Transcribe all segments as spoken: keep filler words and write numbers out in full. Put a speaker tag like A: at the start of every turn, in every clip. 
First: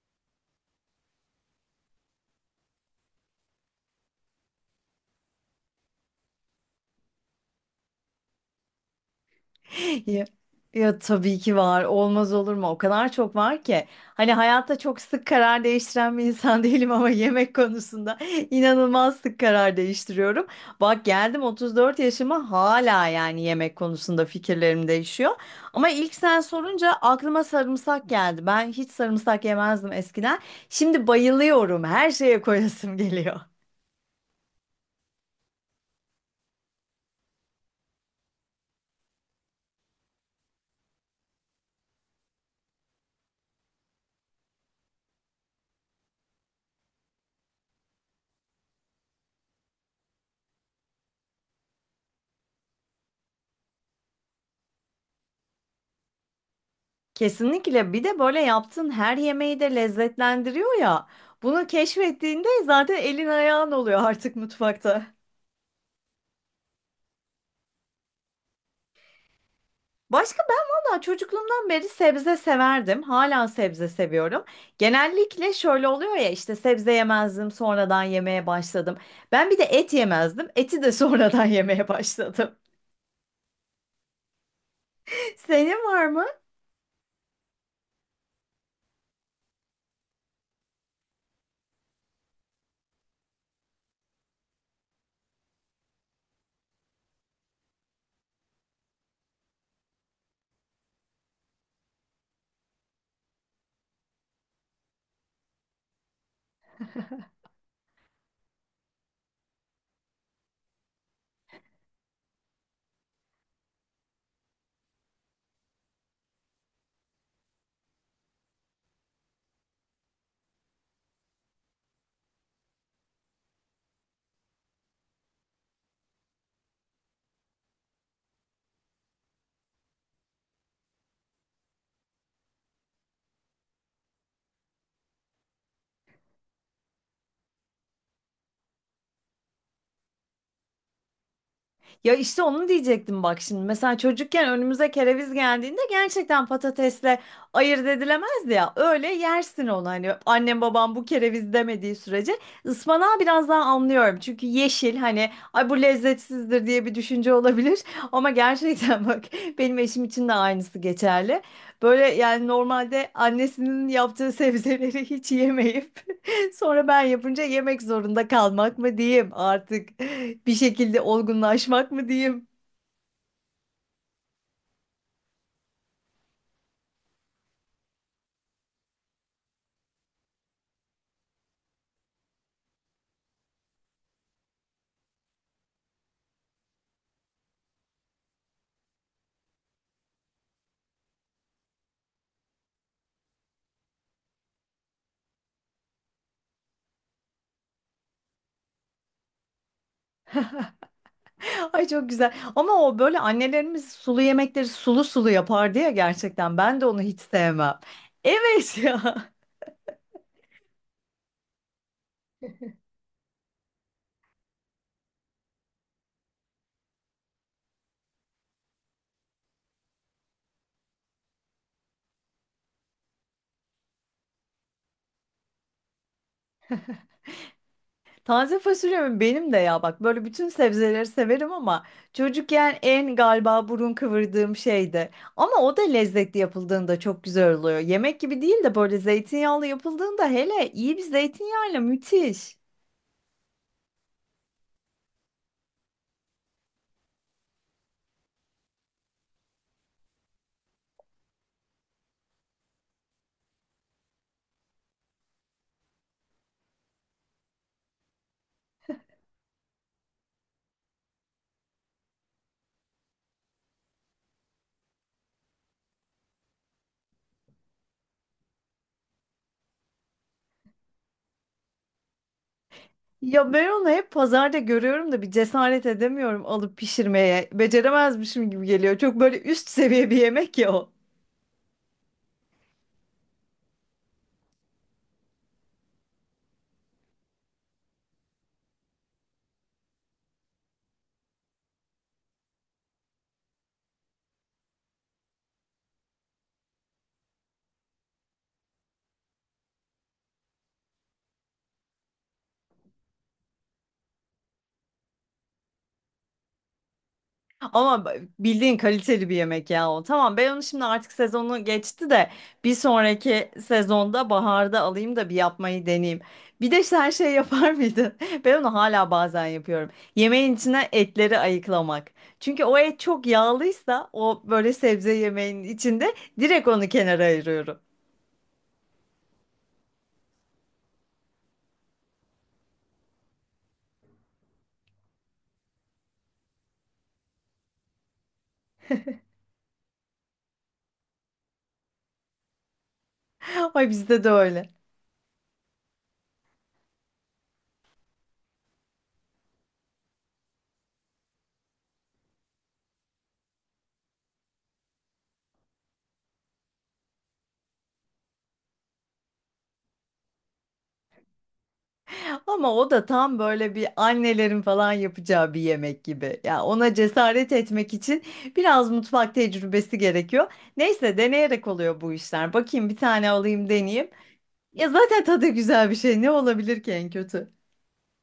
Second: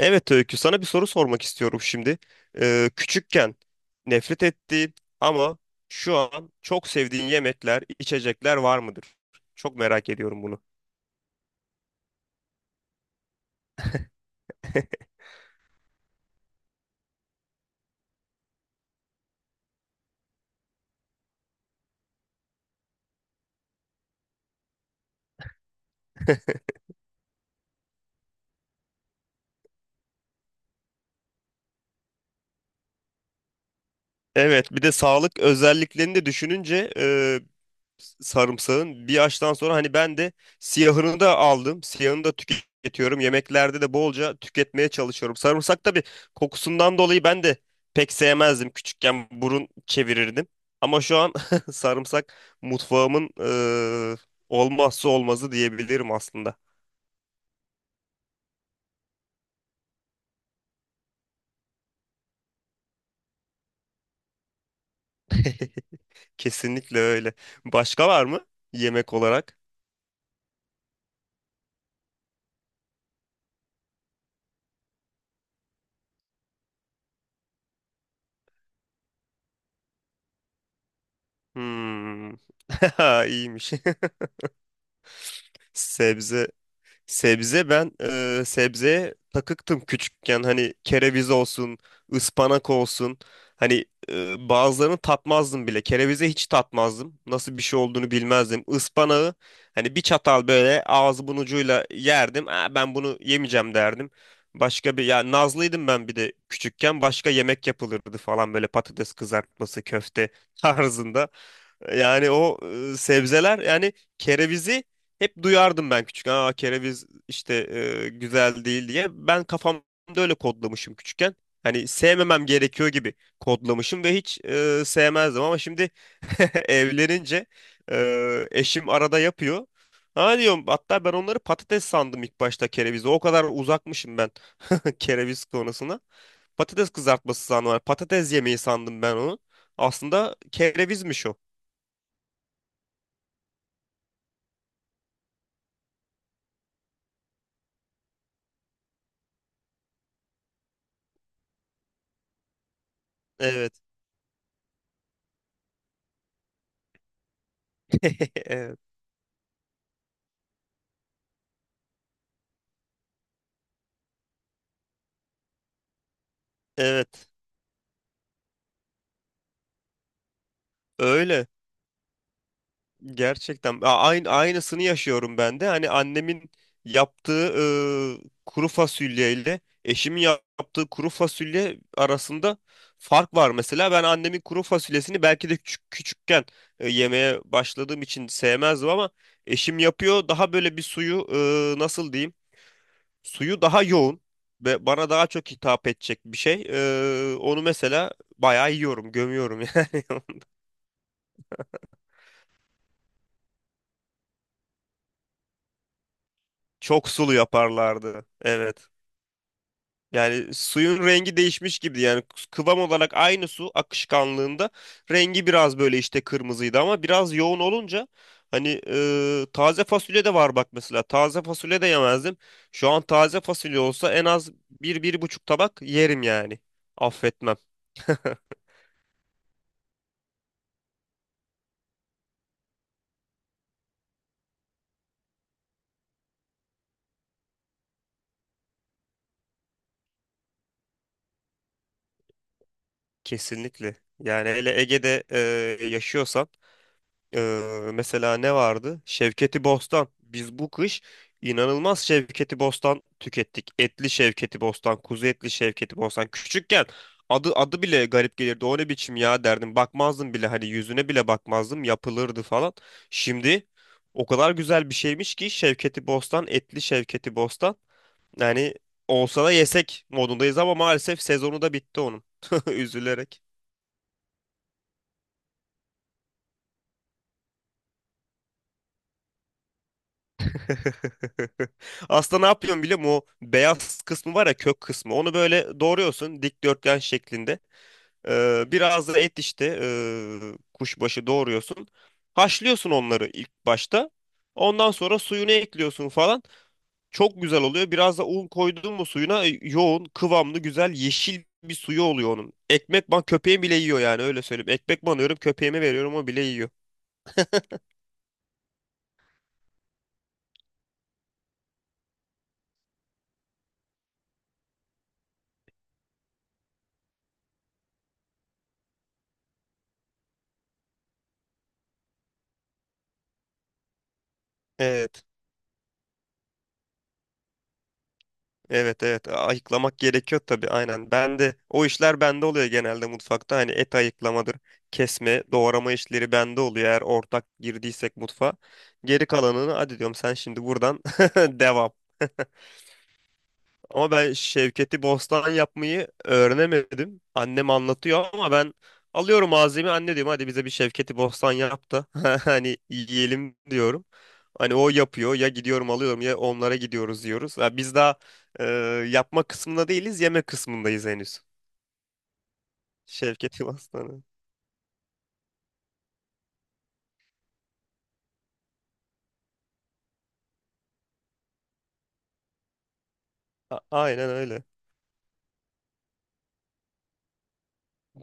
A: Evet Öykü, sana bir soru sormak istiyorum şimdi. Ee, küçükken nefret ettiğin ama şu an çok sevdiğin yemekler, içecekler var mıdır? Çok merak
B: Ya,
A: ediyorum bunu.
B: ya tabii ki var. Olmaz olur mu? O kadar çok var ki. Hani hayatta çok sık karar değiştiren bir insan değilim ama yemek konusunda inanılmaz sık karar değiştiriyorum. Bak geldim otuz dört yaşıma hala yani yemek konusunda fikirlerim değişiyor. Ama ilk sen sorunca aklıma sarımsak geldi. Ben hiç sarımsak yemezdim eskiden. Şimdi bayılıyorum. Her şeye koyasım geliyor.
A: Evet, bir de sağlık özelliklerini de düşününce e, sarımsağın bir yaştan sonra hani ben de siyahını da aldım. Siyahını da tüketiyorum. Yemeklerde de bolca tüketmeye çalışıyorum. Sarımsak tabii kokusundan dolayı ben de pek sevmezdim. Küçükken burun çevirirdim. Ama şu an sarımsak mutfağımın eee, olmazsa olmazı diyebilirim aslında.
B: Kesinlikle. Bir de böyle yaptığın her yemeği de lezzetlendiriyor ya. Bunu keşfettiğinde zaten elin ayağın oluyor artık mutfakta.
A: Kesinlikle öyle. Başka var mı yemek olarak?
B: Başka ben valla çocukluğumdan beri sebze severdim. Hala sebze seviyorum. Genellikle şöyle oluyor ya işte sebze yemezdim, sonradan yemeye başladım. Ben bir de et yemezdim. Eti de sonradan yemeye
A: Hmm.
B: başladım.
A: İyiymiş.
B: Senin var mı?
A: Sebze Sebze ben e, sebzeye takıktım küçükken, hani kereviz olsun, ıspanak olsun. Hani e, bazılarını tatmazdım bile. Kerevize hiç tatmazdım. Nasıl bir şey olduğunu bilmezdim. Ispanağı hani bir çatal böyle ağzımın ucuyla yerdim. "Aa, ben bunu yemeyeceğim" derdim. Başka bir ya nazlıydım ben, bir de küçükken başka yemek yapılırdı falan, böyle patates kızartması, köfte tarzında. Yani o e, sebzeler yani, kerevizi hep duyardım ben küçükken. Aa kereviz işte e, güzel değil diye. Ben kafamda öyle kodlamışım küçükken. Hani sevmemem gerekiyor gibi kodlamışım ve hiç e, sevmezdim ama şimdi evlenince e, eşim arada yapıyor. Ha diyorum, hatta ben onları patates sandım ilk başta, kerevizi. O kadar uzakmışım ben kereviz konusuna. Patates kızartması sandım. Hani patates yemeği sandım ben onu. Aslında kerevizmiş o.
B: Ya işte onu diyecektim bak şimdi. Mesela çocukken önümüze kereviz geldiğinde gerçekten patatesle ayırt edilemezdi ya. Öyle yersin onu hani annem babam bu kereviz demediği sürece. Ispanağı biraz daha
A: Evet.
B: anlıyorum. Çünkü yeşil, hani ay bu lezzetsizdir diye bir düşünce olabilir. Ama
A: Evet.
B: gerçekten bak, benim eşim için de aynısı geçerli. Böyle yani normalde annesinin yaptığı sebzeleri hiç yemeyip sonra ben
A: Evet.
B: yapınca yemek zorunda kalmak mı diyeyim artık, bir şekilde
A: Öyle.
B: olgunlaşmak mı diyeyim.
A: Gerçekten. A- Aynı, aynısını yaşıyorum ben de. Hani annemin yaptığı e, kuru fasulye ile eşimin yap- yaptığı kuru fasulye arasında fark var mesela. Ben annemin kuru fasulyesini belki de küçük, küçükken e, yemeye başladığım için sevmezdim, ama eşim yapıyor. Daha böyle bir suyu, e, nasıl diyeyim? Suyu daha yoğun ve bana daha çok hitap edecek bir şey. E, onu mesela bayağı yiyorum, gömüyorum yani.
B: Ay çok güzel. Ama o böyle annelerimiz sulu yemekleri sulu sulu yapardı ya gerçekten. Ben de onu
A: Çok
B: hiç
A: sulu
B: sevmem.
A: yaparlardı.
B: Evet
A: Evet.
B: ya.
A: Yani suyun rengi değişmiş gibi yani, kıvam olarak aynı su akışkanlığında, rengi biraz böyle işte kırmızıydı ama biraz yoğun olunca, hani e, taze fasulye de var bak mesela, taze fasulye de yemezdim. Şu an taze fasulye olsa en az bir bir buçuk tabak yerim yani. Affetmem.
B: Taze fasulyem benim de ya, bak böyle bütün sebzeleri severim ama çocukken en galiba burun kıvırdığım şeydi. Ama o da lezzetli yapıldığında çok güzel oluyor. Yemek gibi değil de böyle zeytinyağlı yapıldığında, hele iyi bir zeytinyağıyla, müthiş.
A: Kesinlikle. Yani hele Ege'de e, yaşıyorsan. Ee, mesela ne vardı? Şevketi Bostan. Biz bu kış inanılmaz Şevketi Bostan tükettik. Etli Şevketi Bostan, kuzu etli Şevketi Bostan. Küçükken adı adı bile garip gelirdi. O ne biçim ya derdim. Bakmazdım bile, hani yüzüne bile bakmazdım. Yapılırdı falan. Şimdi o kadar güzel bir şeymiş ki Şevketi Bostan, etli Şevketi Bostan. Yani olsa da yesek modundayız, ama maalesef sezonu da bitti onun. Üzülerek.
B: Ya ben onu hep pazarda görüyorum da bir cesaret edemiyorum alıp pişirmeye. Beceremezmişim gibi geliyor. Çok böyle üst seviye bir yemek ya o.
A: Aslında ne yapıyorsun biliyor musun? O beyaz kısmı var ya, kök kısmı. Onu böyle doğruyorsun, dikdörtgen şeklinde. Ee, biraz da et işte, ee, kuşbaşı doğruyorsun. Haşlıyorsun onları ilk başta. Ondan sonra suyunu ekliyorsun falan. Çok güzel oluyor. Biraz da un koydun mu suyuna, e, yoğun, kıvamlı, güzel, yeşil bir suyu oluyor onun. Ekmek ban, köpeğim bile yiyor yani, öyle söyleyeyim. Ekmek banıyorum köpeğime, veriyorum, o bile yiyor.
B: Ama b- bildiğin kaliteli bir yemek ya o. Tamam, ben onu şimdi artık sezonu geçti de bir sonraki sezonda baharda alayım da bir yapmayı deneyeyim. Bir de sen şey yapar mıydın? Ben onu hala bazen yapıyorum. Yemeğin içine etleri ayıklamak. Çünkü o et çok yağlıysa o böyle sebze
A: Evet.
B: yemeğinin içinde direkt onu kenara ayırıyorum.
A: Evet evet, ayıklamak gerekiyor tabii, aynen. Ben de, o işler bende oluyor genelde mutfakta. Hani et ayıklamadır, kesme, doğrama işleri bende oluyor, eğer ortak girdiysek mutfağa. Geri kalanını hadi diyorum, sen şimdi buradan devam.
B: Ay
A: Ama
B: bizde de
A: ben
B: öyle.
A: Şevketi Bostan yapmayı öğrenemedim. Annem anlatıyor ama ben alıyorum malzemeyi, anne diyorum hadi bize bir Şevketi Bostan yap da hani yiyelim diyorum. Hani o yapıyor ya, gidiyorum alıyorum, ya onlara gidiyoruz diyoruz. Ya biz daha e, yapma kısmında değiliz, yeme kısmındayız henüz.
B: Ama o da tam
A: Şevketi
B: böyle bir
A: Bostan'ı.
B: annelerin falan yapacağı bir yemek gibi. Ya ona cesaret etmek için biraz mutfak tecrübesi gerekiyor. Neyse, deneyerek oluyor bu işler. Bakayım bir tane alayım
A: A-
B: deneyeyim.
A: aynen öyle.
B: Ya zaten tadı güzel bir şey. Ne olabilir ki en kötü?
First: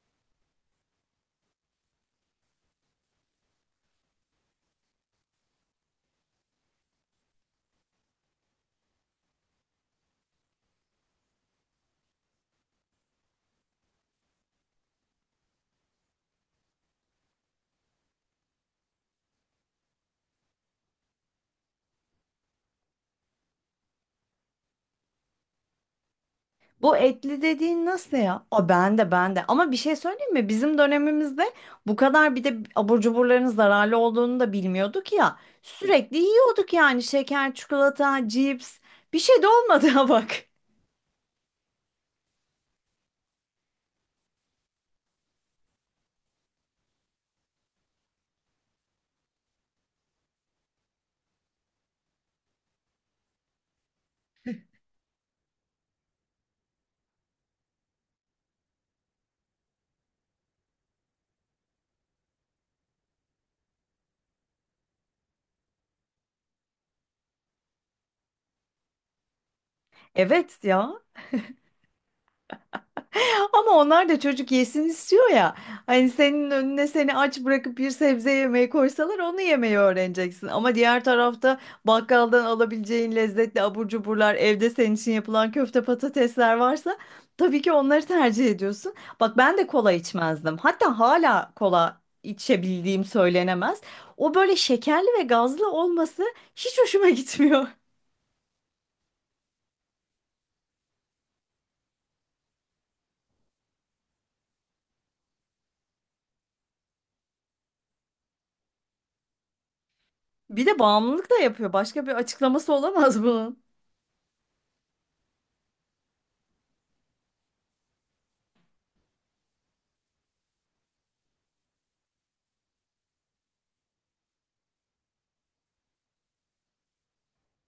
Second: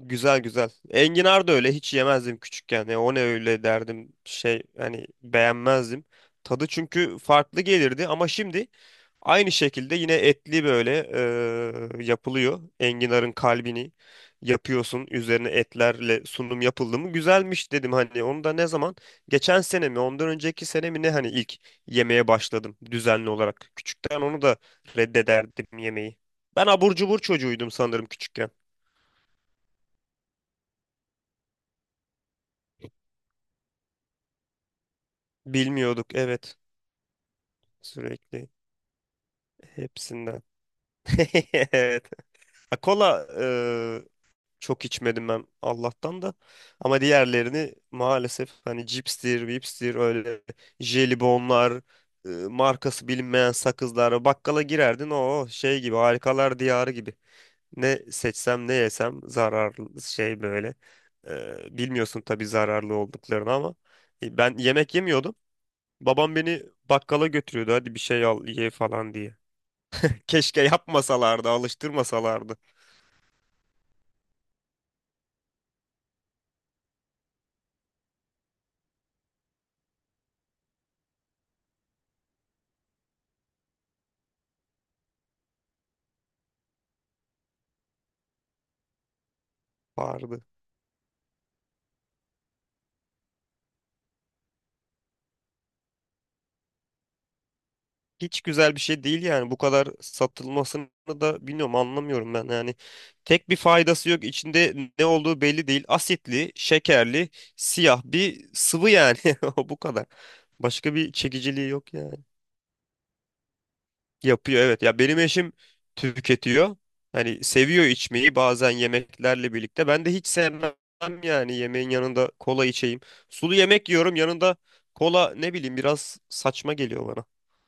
A: Güzel güzel. Enginar da öyle, hiç yemezdim küçükken. Ya o ne öyle derdim, şey hani, beğenmezdim. Tadı çünkü farklı gelirdi ama şimdi aynı şekilde yine etli böyle eee, yapılıyor. Enginarın kalbini yapıyorsun. Üzerine etlerle sunum yapıldı mı, güzelmiş dedim, hani onu da ne zaman, geçen sene mi ondan önceki sene mi ne, hani ilk yemeye başladım düzenli olarak. Küçükten onu da reddederdim, yemeği. Ben abur
B: Bu
A: cubur
B: etli
A: çocuğuydum
B: dediğin
A: sanırım
B: nasıl ya?
A: küçükken.
B: O ben de ben de. Ama bir şey söyleyeyim mi? Bizim dönemimizde bu kadar bir de abur cuburların zararlı olduğunu da bilmiyorduk ya.
A: Bilmiyorduk
B: Sürekli
A: evet.
B: yiyorduk yani, şeker, çikolata,
A: Sürekli
B: cips. Bir şey de olmadı ha bak.
A: hepsinden. Evet. Ha, kola e, çok içmedim ben Allah'tan da. Ama diğerlerini maalesef, hani cipstir, vipstir, öyle jelibonlar, e, markası bilinmeyen sakızlar. Bakkala girerdin, o şey gibi, harikalar diyarı gibi. Ne seçsem ne yesem zararlı şey böyle. E, bilmiyorsun tabii zararlı olduklarını, ama e, ben yemek yemiyordum. Babam beni bakkala götürüyordu. Hadi bir şey al ye falan diye.
B: Evet
A: Keşke
B: ya.
A: yapmasalardı, alıştırmasalardı.
B: Ama onlar da çocuk yesin istiyor ya. Hani senin önüne seni aç bırakıp bir sebze yemeği koysalar onu yemeyi öğreneceksin. Ama diğer tarafta bakkaldan alabileceğin lezzetli abur cuburlar, evde senin için yapılan köfte patatesler varsa tabii ki onları tercih ediyorsun. Bak ben de kola
A: Vardı.
B: içmezdim. Hatta hala kola içebildiğim söylenemez. O böyle şekerli ve gazlı olması hiç hoşuma gitmiyor.
A: Hiç güzel bir şey değil yani. Bu kadar satılmasını da bilmiyorum, anlamıyorum ben yani. Tek bir faydası yok. İçinde ne olduğu belli değil. Asitli, şekerli, siyah bir sıvı yani. O bu kadar.
B: Bir de
A: Başka bir
B: bağımlılık da
A: çekiciliği
B: yapıyor.
A: yok
B: Başka bir
A: yani.
B: açıklaması olamaz bunun.
A: Yapıyor evet. Ya benim eşim tüketiyor. Hani seviyor içmeyi bazen yemeklerle birlikte. Ben de hiç sevmem yani, yemeğin yanında kola içeyim. Sulu yemek yiyorum, yanında kola, ne bileyim, biraz saçma geliyor bana.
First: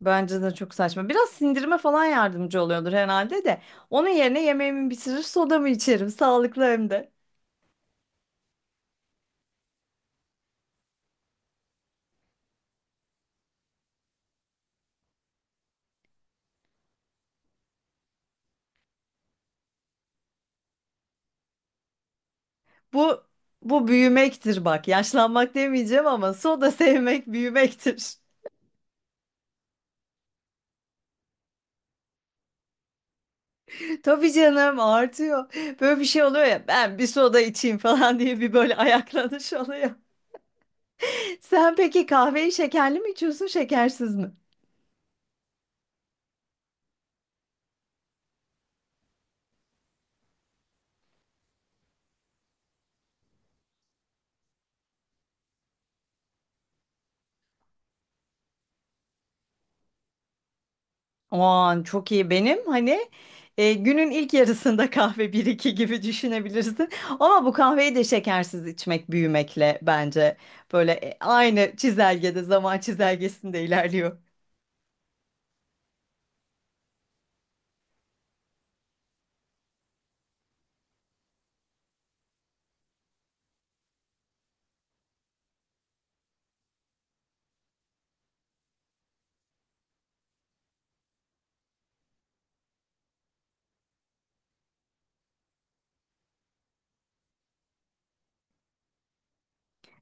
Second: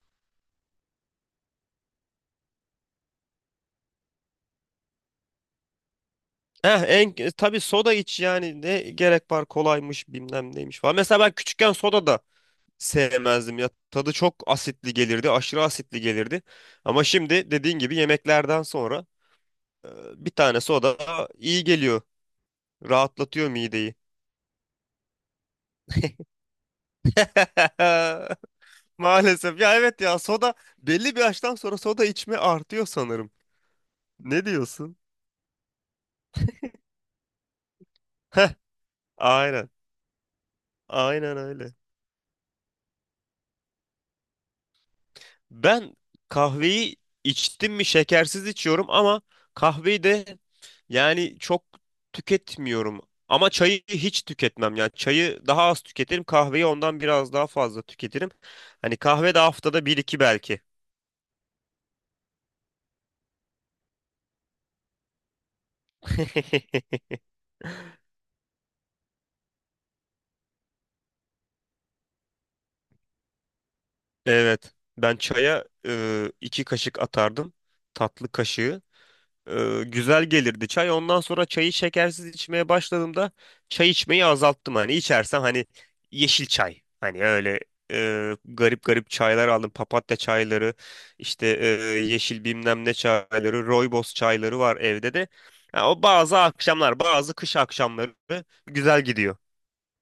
B: Bence de çok saçma. Biraz sindirime falan yardımcı oluyordur herhalde de. Onun yerine yemeğimi bitirir, sodamı içerim. Sağlıklı
A: Eh,
B: hem de.
A: en, e, tabii soda iç yani, ne gerek var kolaymış bilmem neymiş falan. Mesela ben küçükken soda da sevmezdim ya. Tadı çok asitli gelirdi, aşırı asitli gelirdi. Ama şimdi dediğin gibi yemeklerden sonra e, bir tane soda iyi geliyor.
B: Bu
A: Rahatlatıyor
B: bu
A: mideyi.
B: büyümektir bak. Yaşlanmak demeyeceğim ama soda sevmek büyümektir.
A: Maalesef. Ya evet ya, soda belli bir yaştan sonra soda içme artıyor sanırım.
B: Tabii
A: Ne
B: canım,
A: diyorsun?
B: artıyor. Böyle bir şey oluyor ya. Ben bir soda içeyim falan diye bir
A: Heh,
B: böyle ayaklanış
A: aynen.
B: oluyor.
A: Aynen öyle.
B: Sen peki kahveyi şekerli mi içiyorsun, şekersiz mi?
A: Ben kahveyi içtim mi şekersiz içiyorum, ama kahveyi de yani çok tüketmiyorum. Ama çayı hiç tüketmem. Yani çayı daha az tüketirim. Kahveyi ondan biraz daha fazla tüketirim. Hani kahve de haftada bir iki belki.
B: Aman çok iyi, benim hani e, günün ilk yarısında kahve bir iki gibi düşünebilirsin. Ama bu kahveyi de şekersiz içmek büyümekle bence böyle e, aynı çizelgede, zaman çizelgesinde ilerliyor.
A: Evet. Ben çaya e, iki kaşık atardım. Tatlı kaşığı. e, güzel gelirdi çay. Ondan sonra çayı şekersiz içmeye başladığımda çay içmeyi azalttım. Hani içersem, hani yeşil çay. Hani öyle e, garip garip çaylar aldım. Papatya çayları, işte e, yeşil bilmem ne çayları, rooibos çayları var evde de. Ha, o bazı akşamlar, bazı kış akşamları güzel gidiyor.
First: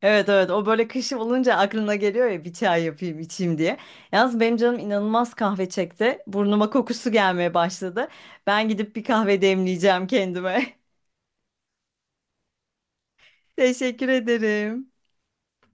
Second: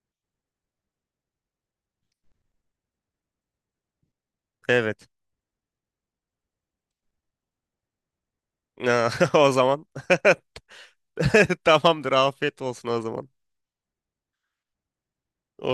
B: Evet evet, o böyle kış olunca aklına geliyor ya bir çay yapayım içeyim diye. Yalnız benim canım
A: Evet.
B: inanılmaz kahve çekti. Burnuma kokusu gelmeye başladı. Ben gidip bir kahve
A: O zaman
B: demleyeceğim kendime.
A: tamamdır. Afiyet olsun o zaman.
B: Teşekkür ederim.